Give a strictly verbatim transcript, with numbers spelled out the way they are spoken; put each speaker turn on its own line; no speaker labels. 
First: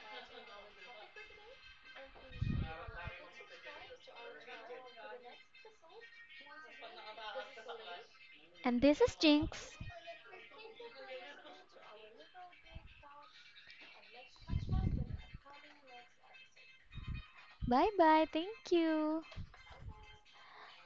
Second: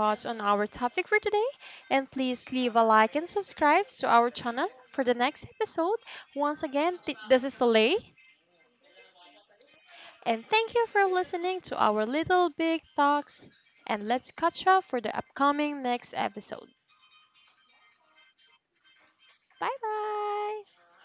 thoughts on our topic for today? And please leave a like and subscribe to our channel for the next episode. Once again, th- this is Soleil,
And this is Jinx.
and thank you for listening to our little big talks. And let's catch up for the upcoming next episode.
Bye bye. Thank you.
Bye bye.